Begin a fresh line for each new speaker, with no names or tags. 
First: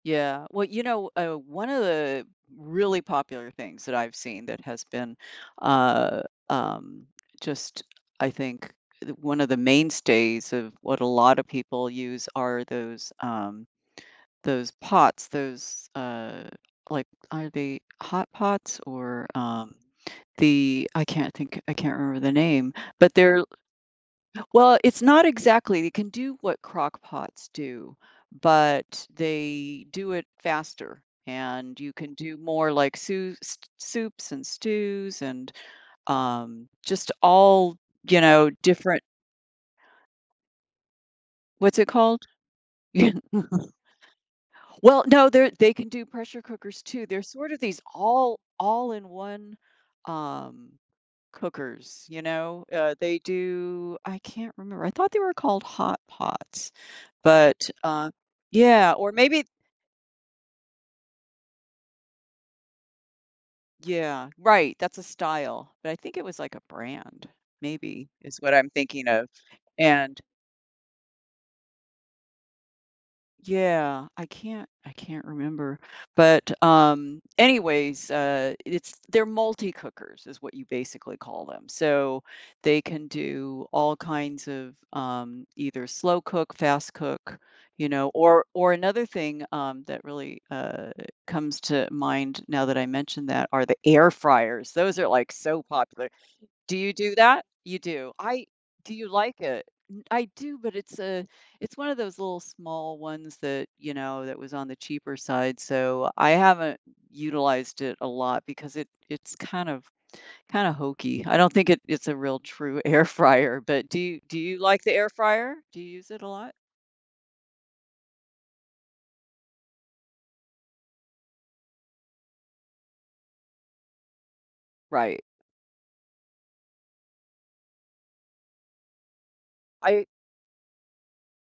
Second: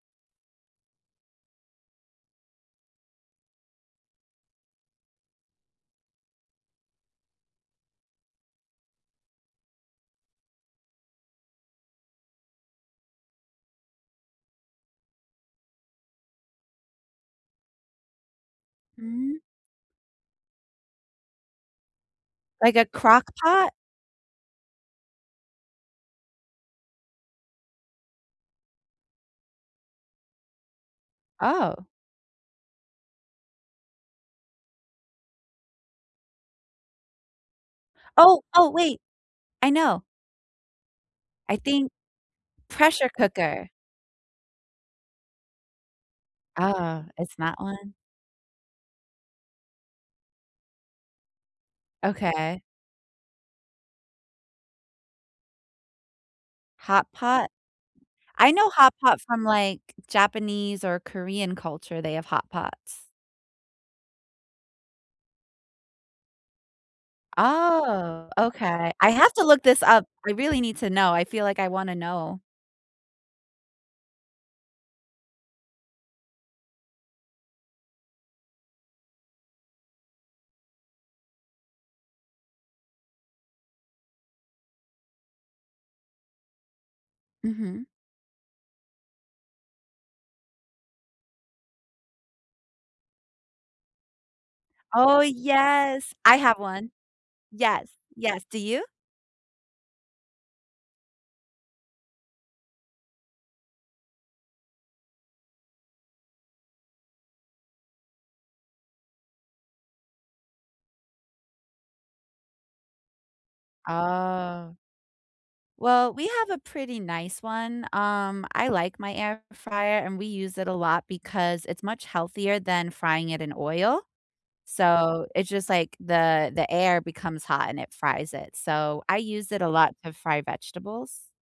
Yeah, well, you know, uh, one of the really popular things that I've seen that has been, uh, um, just I think th one of the mainstays of what a lot of people use are those, um, those pots, those, uh, like, are they hot pots or,
Mm.
um, the I can't think. I can't remember the name.
Like a
But
crock
they're
pot?
Well, it's not exactly. It can do what crock pots do, but they do it faster, and
Oh.
you can do more like sous s soups and stews and, um, just all, you
Oh,
know,
oh, wait.
different
I know. I
What's it
think
called?
Pressure
Y
cooker.
Well, no they're they can do pressure cookers
Ah,
too. They're
it's
sort
that
of these
one?
all all in one, um, cookers, you
Okay.
know? Uh, they do I can't remember. I thought they were called hot pots.
Hot pot?
But, uh
I know
Yeah,
hot
or
pot from,
maybe
like, Japanese or Korean culture, they have hot pots.
Yeah, right that's a style. But I think it was like a brand, maybe,
Oh,
is what I'm
okay.
thinking
I
of,
have to look this up,
and
we really need to know, I feel like I wanna know.
Yeah, I can't I can't remember. But, um, anyways, uh, i it's they're multi cookers is what you basically call them. So, they can do all kinds of, um, either slow cook, fast cook,
Mhm.
you know, or or another thing, um, that really, uh, comes to mind now that I mentioned that are the air fryers. Those are,
Oh,
like, so popular.
yes, I have
Do
one.
you do that? You
Yes,
do,
yes,
I
do you?
Do you like it? I do, but it's a it's one of those little small ones that, you know, that was on the cheaper side, so I haven't utilized it a lot because it it's kind of, kinda hokey. I don't think it it's a real true air fryer. But do do you
Oh.
like the air fryer? Do you use
Well,
it a
we have
lot?
a pretty nice one, um, I like my air fryer, and we use it a lot because it's much healthier than frying it in oil.
Right.
So, it's just like the the air becomes hot and it fries it. So, I use it a lot
I
to fry vegetables.